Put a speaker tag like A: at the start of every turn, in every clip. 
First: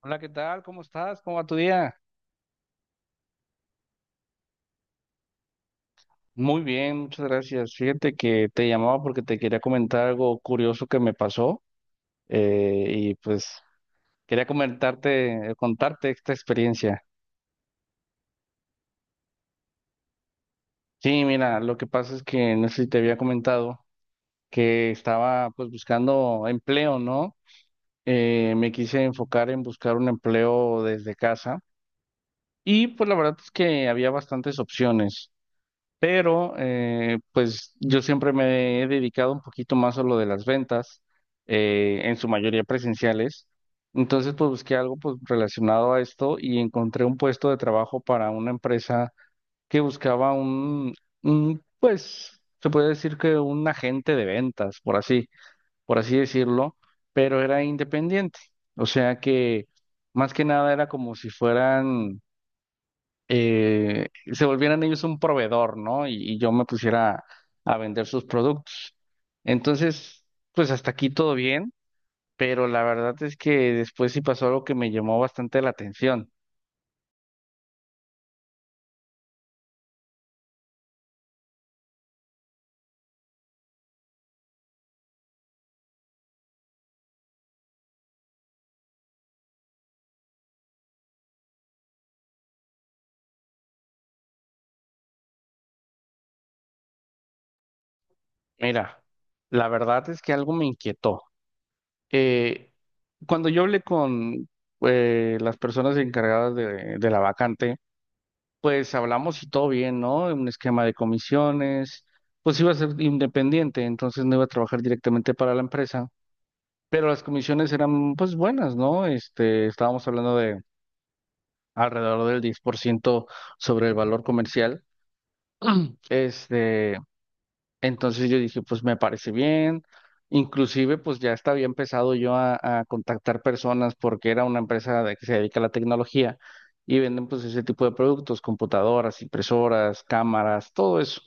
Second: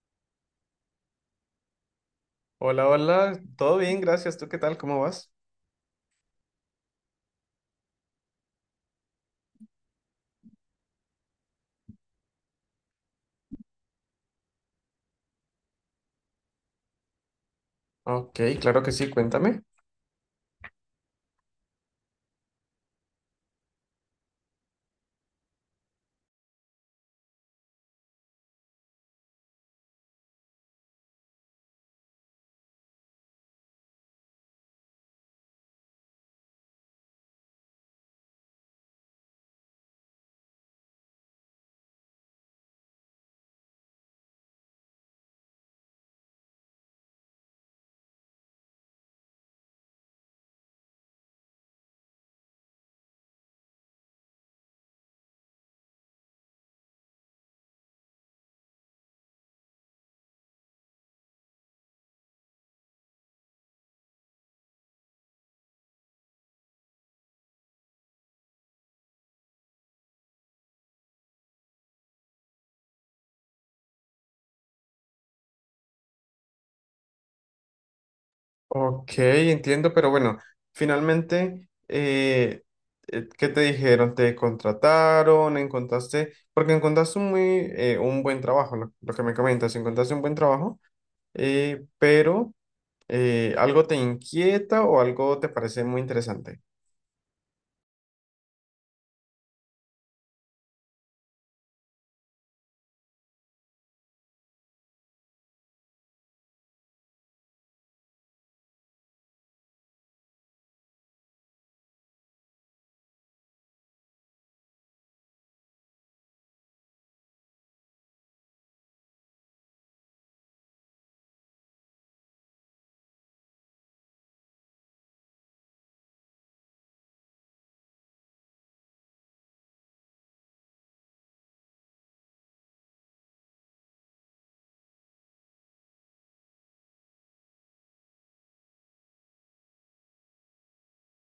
A: Hola, ¿qué tal? ¿Cómo estás? ¿Cómo va tu día?
B: Hola, hola, todo bien, gracias. ¿Tú qué tal? ¿Cómo vas?
A: Muy bien, muchas gracias. Fíjate que te llamaba porque te quería comentar algo curioso que me pasó y pues quería comentarte, contarte esta experiencia.
B: Ok, claro que sí, cuéntame.
A: Sí, mira, lo que pasa es que no sé si te había comentado que estaba pues buscando empleo, ¿no? Me quise enfocar en buscar un empleo desde casa y pues la verdad es que había bastantes opciones. Pero pues yo siempre me he dedicado un poquito más a lo de las ventas, en su mayoría presenciales. Entonces, pues busqué algo pues, relacionado a esto y encontré un puesto de trabajo para una empresa que buscaba un pues, se puede decir que un agente de ventas, por así decirlo, pero era independiente. O sea que más que nada era como si fueran se volvieran ellos un proveedor, ¿no? Y yo me pusiera a vender sus productos. Entonces, pues hasta aquí todo bien, pero la verdad es que después sí pasó algo que me llamó bastante la atención.
B: Ok, entiendo, pero bueno, finalmente, ¿qué te dijeron? ¿Te contrataron? ¿Encontraste? Porque encontraste un muy, un buen trabajo, lo que me comentas, encontraste un buen trabajo, pero ¿algo te inquieta o algo te parece muy interesante?
A: Mira, la verdad es que algo me inquietó. Eh, Cuando yo hablé con las personas encargadas de la vacante, pues hablamos y todo bien, ¿no? Un esquema de comisiones, pues iba a ser independiente, entonces no iba a trabajar directamente para la empresa. Pero las comisiones eran pues buenas, ¿no? Este, estábamos hablando de alrededor del 10% sobre el valor comercial. Este, entonces yo dije, pues me parece bien. Inclusive, pues ya estaba empezado yo a contactar personas porque era una que se dedica a la tecnología y venden pues ese tipo de productos, computadoras, impresoras, cámaras, todo eso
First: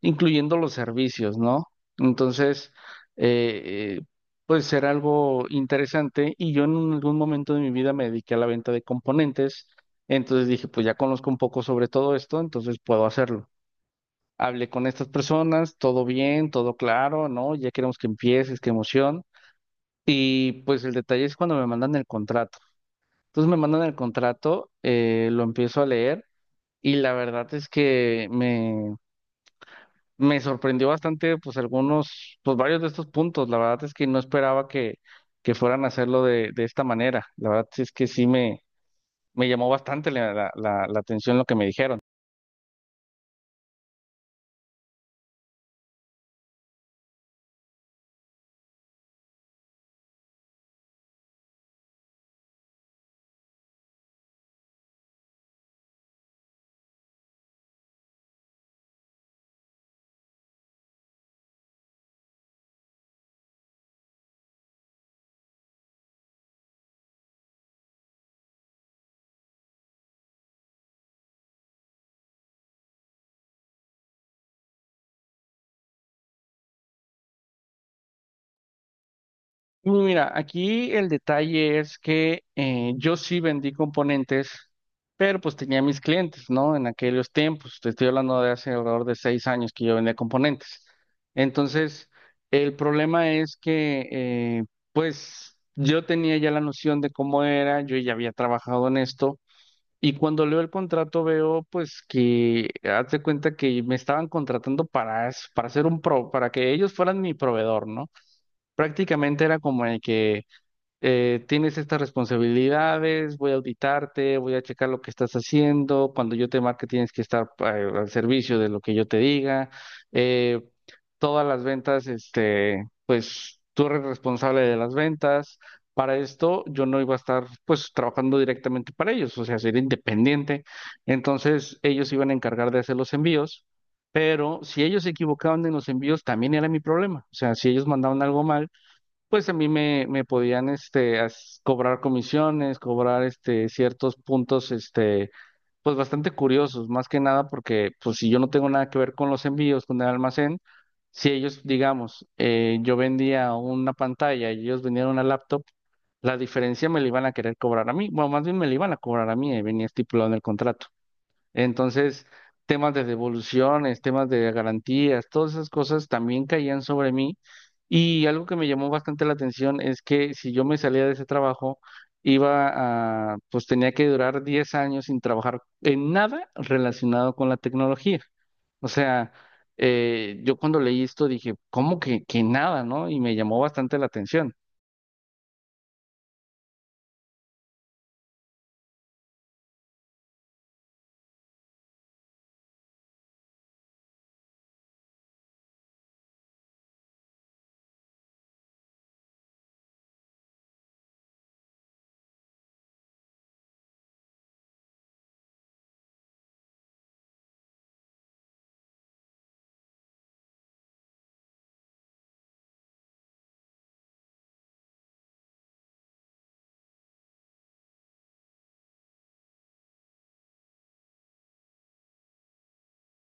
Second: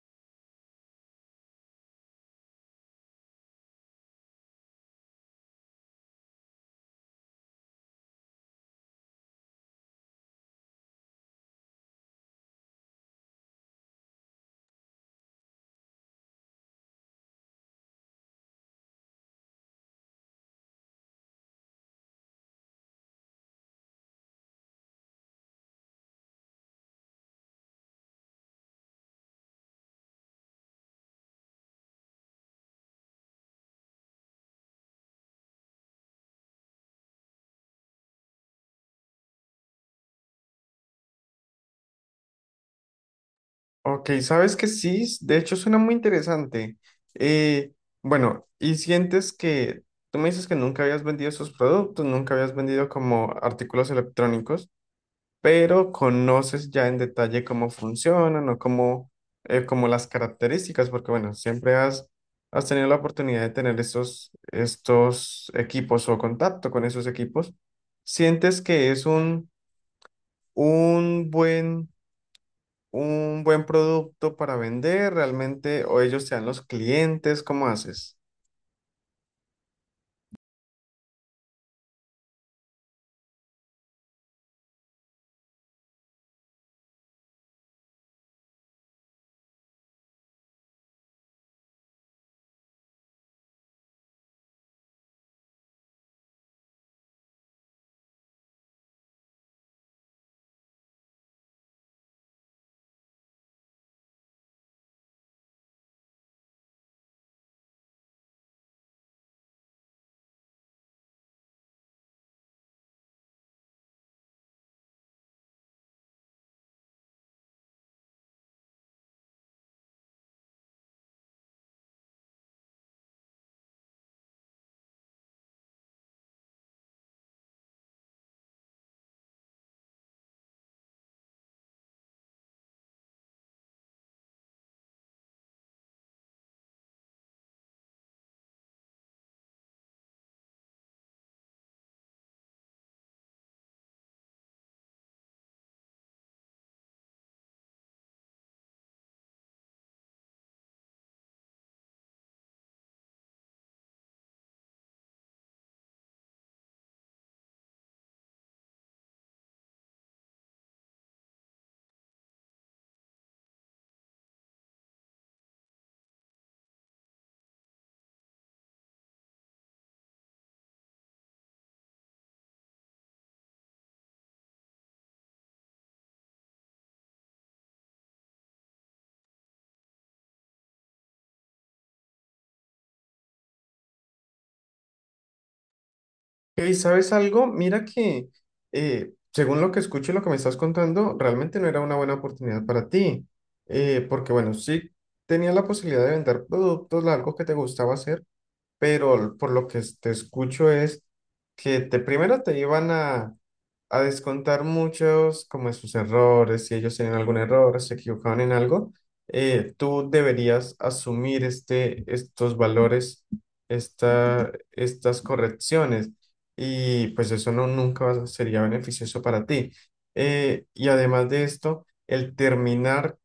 A: incluyendo los servicios, ¿no? Entonces, eh, eh, pues será algo interesante y yo en algún momento de mi vida me dediqué a la venta de componentes, entonces dije, pues ya conozco un poco sobre todo esto, entonces puedo hacerlo. Hablé con estas personas, todo bien, todo claro, ¿no? Ya queremos que empieces, qué emoción. Y pues el detalle es cuando me mandan el contrato. Entonces me mandan el contrato, lo empiezo a leer y la verdad es que me sorprendió bastante, pues pues varios de estos puntos. La verdad es que no esperaba que fueran a hacerlo de esta manera. La verdad es que sí me llamó bastante la atención lo que me dijeron.
B: Ok, sabes que sí, de hecho suena muy interesante. Eh, bueno, y sientes que tú me dices que nunca habías vendido esos productos, nunca habías vendido como artículos electrónicos, pero conoces ya en detalle cómo funcionan o como las características, porque bueno, has tenido la oportunidad de tener estos equipos o contacto con esos equipos. ¿Sientes que es un buen un buen producto para vender realmente o ellos te dan los clientes? ¿Cómo haces?
A: Uy, mira, aquí el detalle es que yo sí vendí componentes, pero pues tenía mis clientes, ¿no? En aquellos tiempos, te estoy hablando de hace alrededor de 6 años que yo vendía componentes. Entonces, el problema es que, pues, yo tenía ya la noción de cómo era, yo ya había trabajado en esto, y cuando leo el contrato veo, pues, que haz de cuenta que me estaban contratando para ser para que ellos fueran mi proveedor, ¿no? Prácticamente era como el que tienes estas responsabilidades, voy a auditarte, voy a checar lo que estás haciendo, cuando yo te marque tienes que estar al servicio de lo que yo te diga, eh, todas las ventas, este, pues tú eres responsable de las ventas. Para esto yo no iba a estar pues trabajando directamente para ellos, o sea, sería independiente. Entonces ellos se iban a encargar de hacer los envíos, pero si ellos se equivocaban en los envíos también era mi problema. O sea, si ellos mandaban algo mal, pues a mí me, me podían este, as- cobrar comisiones, cobrar este, ciertos puntos, este, pues bastante curiosos, más que nada porque pues si yo no tengo nada que ver con los envíos, con el almacén, si ellos, digamos, yo vendía una pantalla y ellos vendían una laptop, la diferencia me la iban a querer cobrar a mí, bueno, más bien me la iban a cobrar a mí, y venía estipulado en el contrato. Entonces, temas de devoluciones, temas de garantías, todas esas cosas también caían sobre mí. Y algo que me llamó bastante la atención es que si yo me salía de ese trabajo, pues tenía que durar 10 años sin trabajar en nada relacionado con la tecnología. O sea, yo cuando leí esto dije, ¿cómo que nada, no? Y me llamó bastante la atención.
B: ¿Y sabes algo? Mira que según lo que escucho y lo que me estás contando, realmente no era una buena oportunidad para ti. Porque bueno, sí tenías la posibilidad de vender productos, algo que te gustaba hacer, pero por lo que te escucho es que te, primero te iban a descontar muchos como de sus errores, si ellos tienen algún error, se equivocaron en algo, tú deberías asumir estos valores, estas correcciones y pues eso no, nunca sería beneficioso para ti. Y además de esto, el terminar,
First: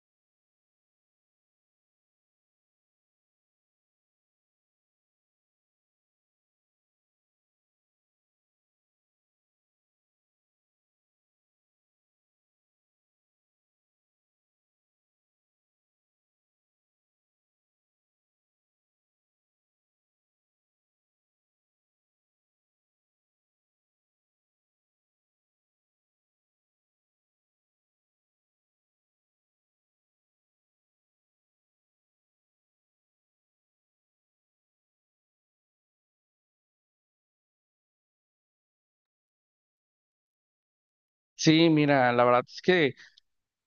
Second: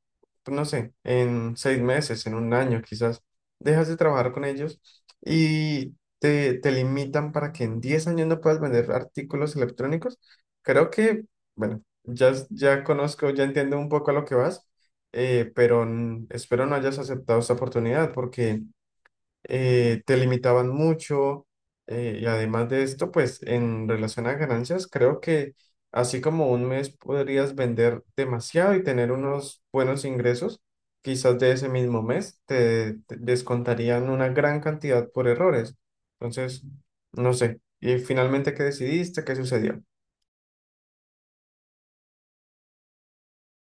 B: pues, no sé, en 6 meses, en 1 año quizás, dejas de trabajar con ellos y... te limitan para que en 10 años no puedas vender artículos electrónicos. Creo que, bueno, ya conozco, ya entiendo un poco a lo que vas, pero espero no hayas aceptado esta oportunidad porque te limitaban mucho. Y además de esto, pues en relación a ganancias, creo que así como un mes podrías vender demasiado y tener unos buenos ingresos, quizás de ese mismo mes te descontarían una gran cantidad por errores. Entonces, no sé. Y finalmente, ¿qué decidiste? ¿Qué sucedió?
A: Sí, mira, la verdad es que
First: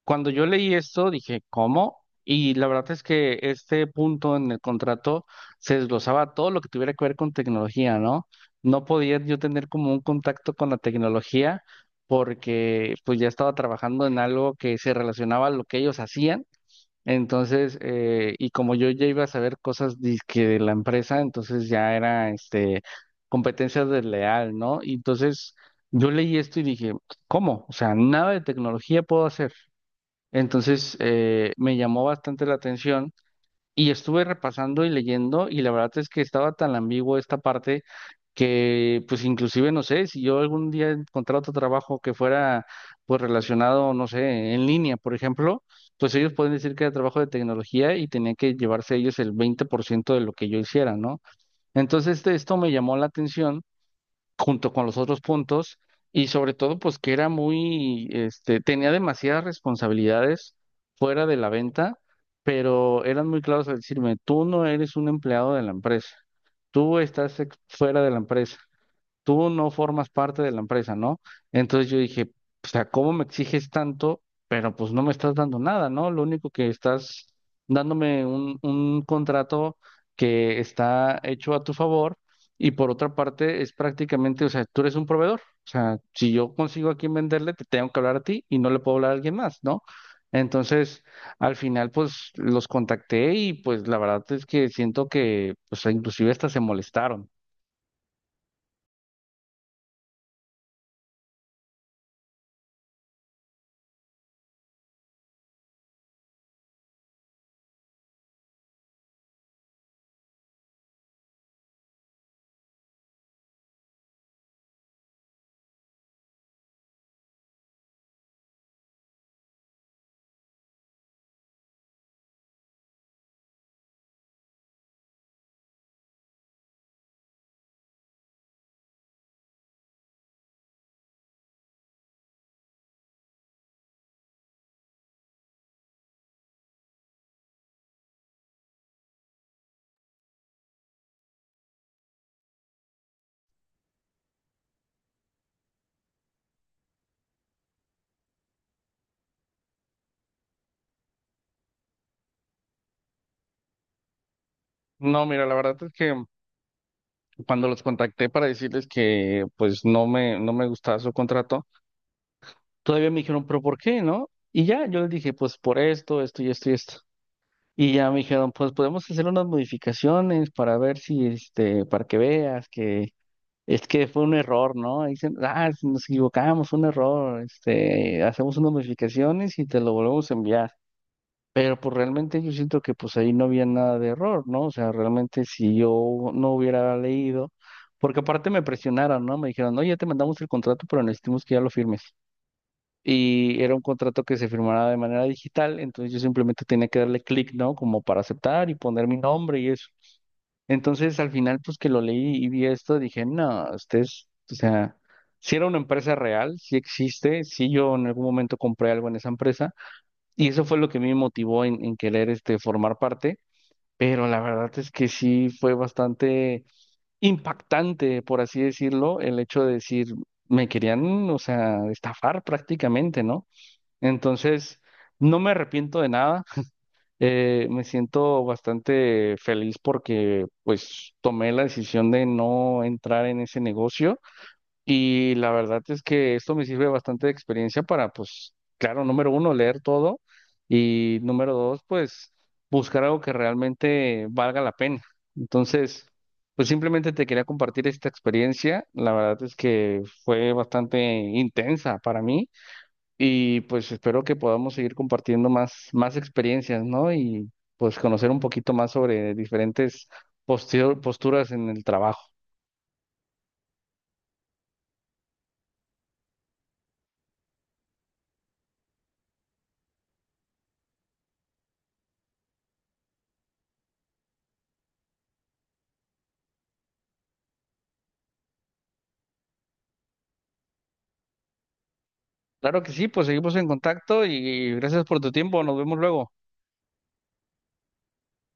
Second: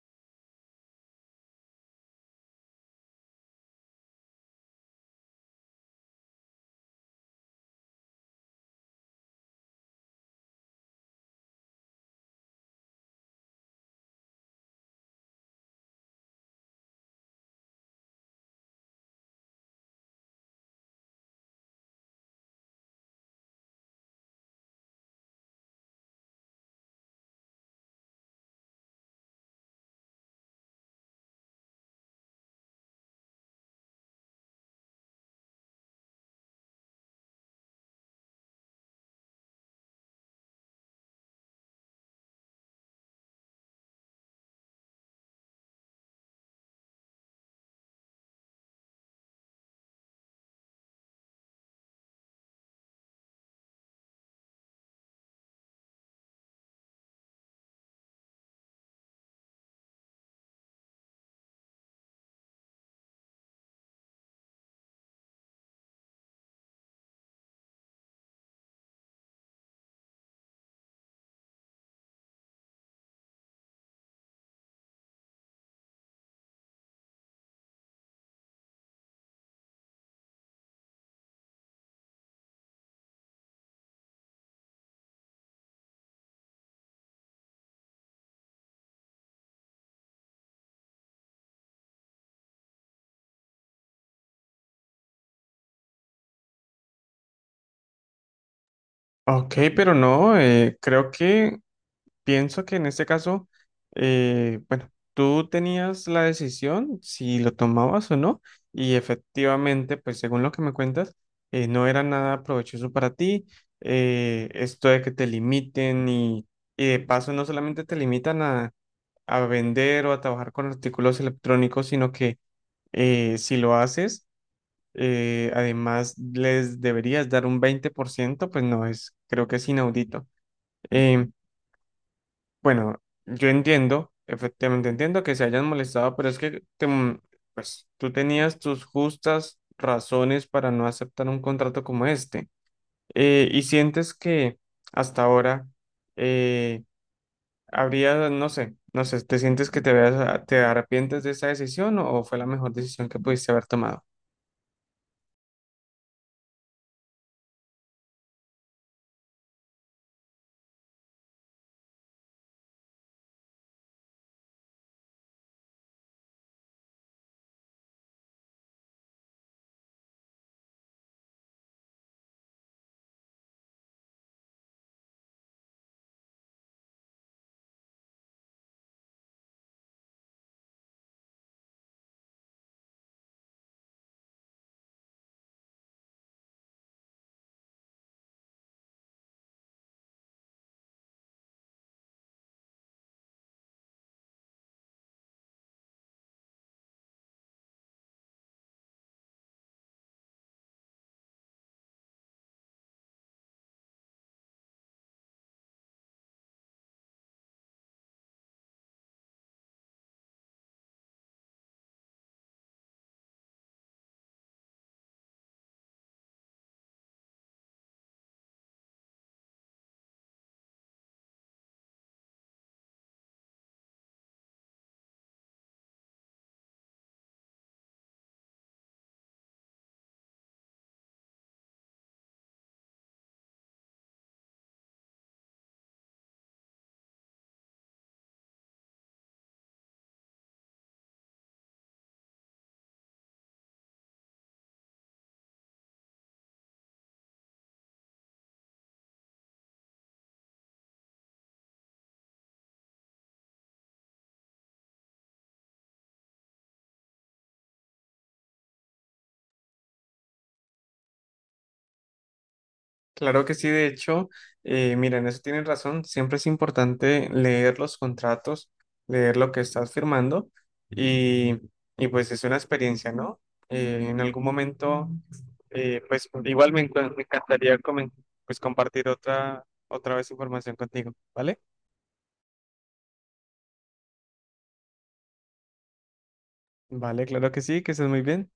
A: cuando yo leí esto, dije, ¿cómo? Y la verdad es que este punto en el contrato se desglosaba todo lo que tuviera que ver con tecnología, ¿no? No podía yo tener como un contacto con la tecnología porque pues ya estaba trabajando en algo que se relacionaba a lo que ellos hacían. Entonces, y como yo ya iba a saber cosas que de la empresa, entonces ya era este competencia desleal, ¿no? Y entonces yo leí esto y dije, ¿cómo? O sea, nada de tecnología puedo hacer. Entonces, me llamó bastante la atención y estuve repasando y leyendo y la verdad es que estaba tan ambiguo esta parte que pues inclusive no sé, si yo algún día encontrara otro trabajo que fuera pues relacionado, no sé, en línea, por ejemplo, pues ellos pueden decir que era trabajo de tecnología y tenía que llevarse ellos el 20% de lo que yo hiciera, ¿no? Esto me llamó la atención junto con los otros puntos y sobre todo pues que era muy, este, tenía demasiadas responsabilidades fuera de la venta, pero eran muy claros al decirme, tú no eres un empleado de la empresa, fuera de la empresa, tú no formas parte de la empresa, ¿no? Entonces yo dije, o sea, ¿cómo me exiges tanto? Pero pues no me estás dando nada, ¿no? Lo único que estás dándome un contrato que está hecho a tu favor y por otra parte es prácticamente, o sea, tú eres un proveedor. O sea, si yo consigo a quién venderle, te tengo que hablar a ti y no le puedo hablar a alguien más, ¿no? Entonces, al final, pues los contacté y pues la verdad es que siento que, pues inclusive hasta se molestaron.
B: Ok, pero no, creo que pienso que en este caso, bueno, tú tenías la decisión si lo tomabas o no, y efectivamente, pues según lo que me cuentas, no era nada provechoso para ti, esto de que te limiten y de paso no solamente te limitan a vender o a trabajar con artículos electrónicos, sino que si lo haces, además les deberías dar un 20%, pues no es, creo que es inaudito. Eh, bueno, yo entiendo, efectivamente entiendo que se hayan molestado, pero es que pues, tú tenías tus justas razones para no aceptar un contrato como este. Y sientes que hasta ahora eh, habría, no sé, ¿te sientes que te, te arrepientes de esa decisión o fue la mejor decisión que pudiste haber tomado?
A: No, mira, la verdad es que cuando los contacté para decirles que pues no me, no me gustaba su contrato, todavía me dijeron, pero ¿por qué, no? Y ya, yo les dije, pues por esto, esto y esto y esto. Y ya me dijeron, pues podemos hacer unas modificaciones para ver si, este, para que veas que es que fue un error, ¿no? Y dicen, ah, nos equivocamos, fue un error, este, hacemos unas modificaciones y te lo volvemos a enviar. Pero pues realmente yo siento que pues ahí no había nada de error, ¿no? O sea, realmente si yo no hubiera leído, porque aparte me presionaron, ¿no? Me dijeron, no, ya te mandamos el contrato, pero necesitamos que ya lo firmes. Y era un contrato que se firmara de manera digital, entonces yo simplemente tenía que darle clic, ¿no? Como para aceptar y poner mi nombre y eso. Entonces al final pues que lo leí y vi esto, dije, no, ustedes, o sea, si era una empresa real, si existe, si yo en algún momento compré algo en esa empresa. Y eso fue lo que me motivó en querer este, formar parte, pero la verdad es que sí fue bastante impactante, por así decirlo, el hecho de decir, me querían, o sea, estafar prácticamente, ¿no? Entonces, no me arrepiento de nada, me siento bastante feliz porque pues tomé la decisión de no entrar en ese negocio y la verdad es que esto me sirve bastante de experiencia para, pues, claro, número uno, leer todo y número dos, pues, buscar algo que realmente valga la pena. Entonces, pues simplemente te quería compartir esta experiencia. La verdad es que fue bastante intensa para mí y pues espero que podamos seguir compartiendo más, más experiencias, ¿no? Y pues conocer un poquito más sobre diferentes posturas en el trabajo.
B: Claro que sí, de hecho, mira, en eso tienen razón. Siempre es importante leer los contratos, leer lo que estás firmando y, y pues es una experiencia, ¿no? En algún momento, pues igual me encantaría pues compartir otra, otra vez información contigo, ¿vale?
A: Claro que sí, pues seguimos en contacto y gracias por tu tiempo. Nos vemos luego.
B: Vale, claro que sí, que estés muy bien.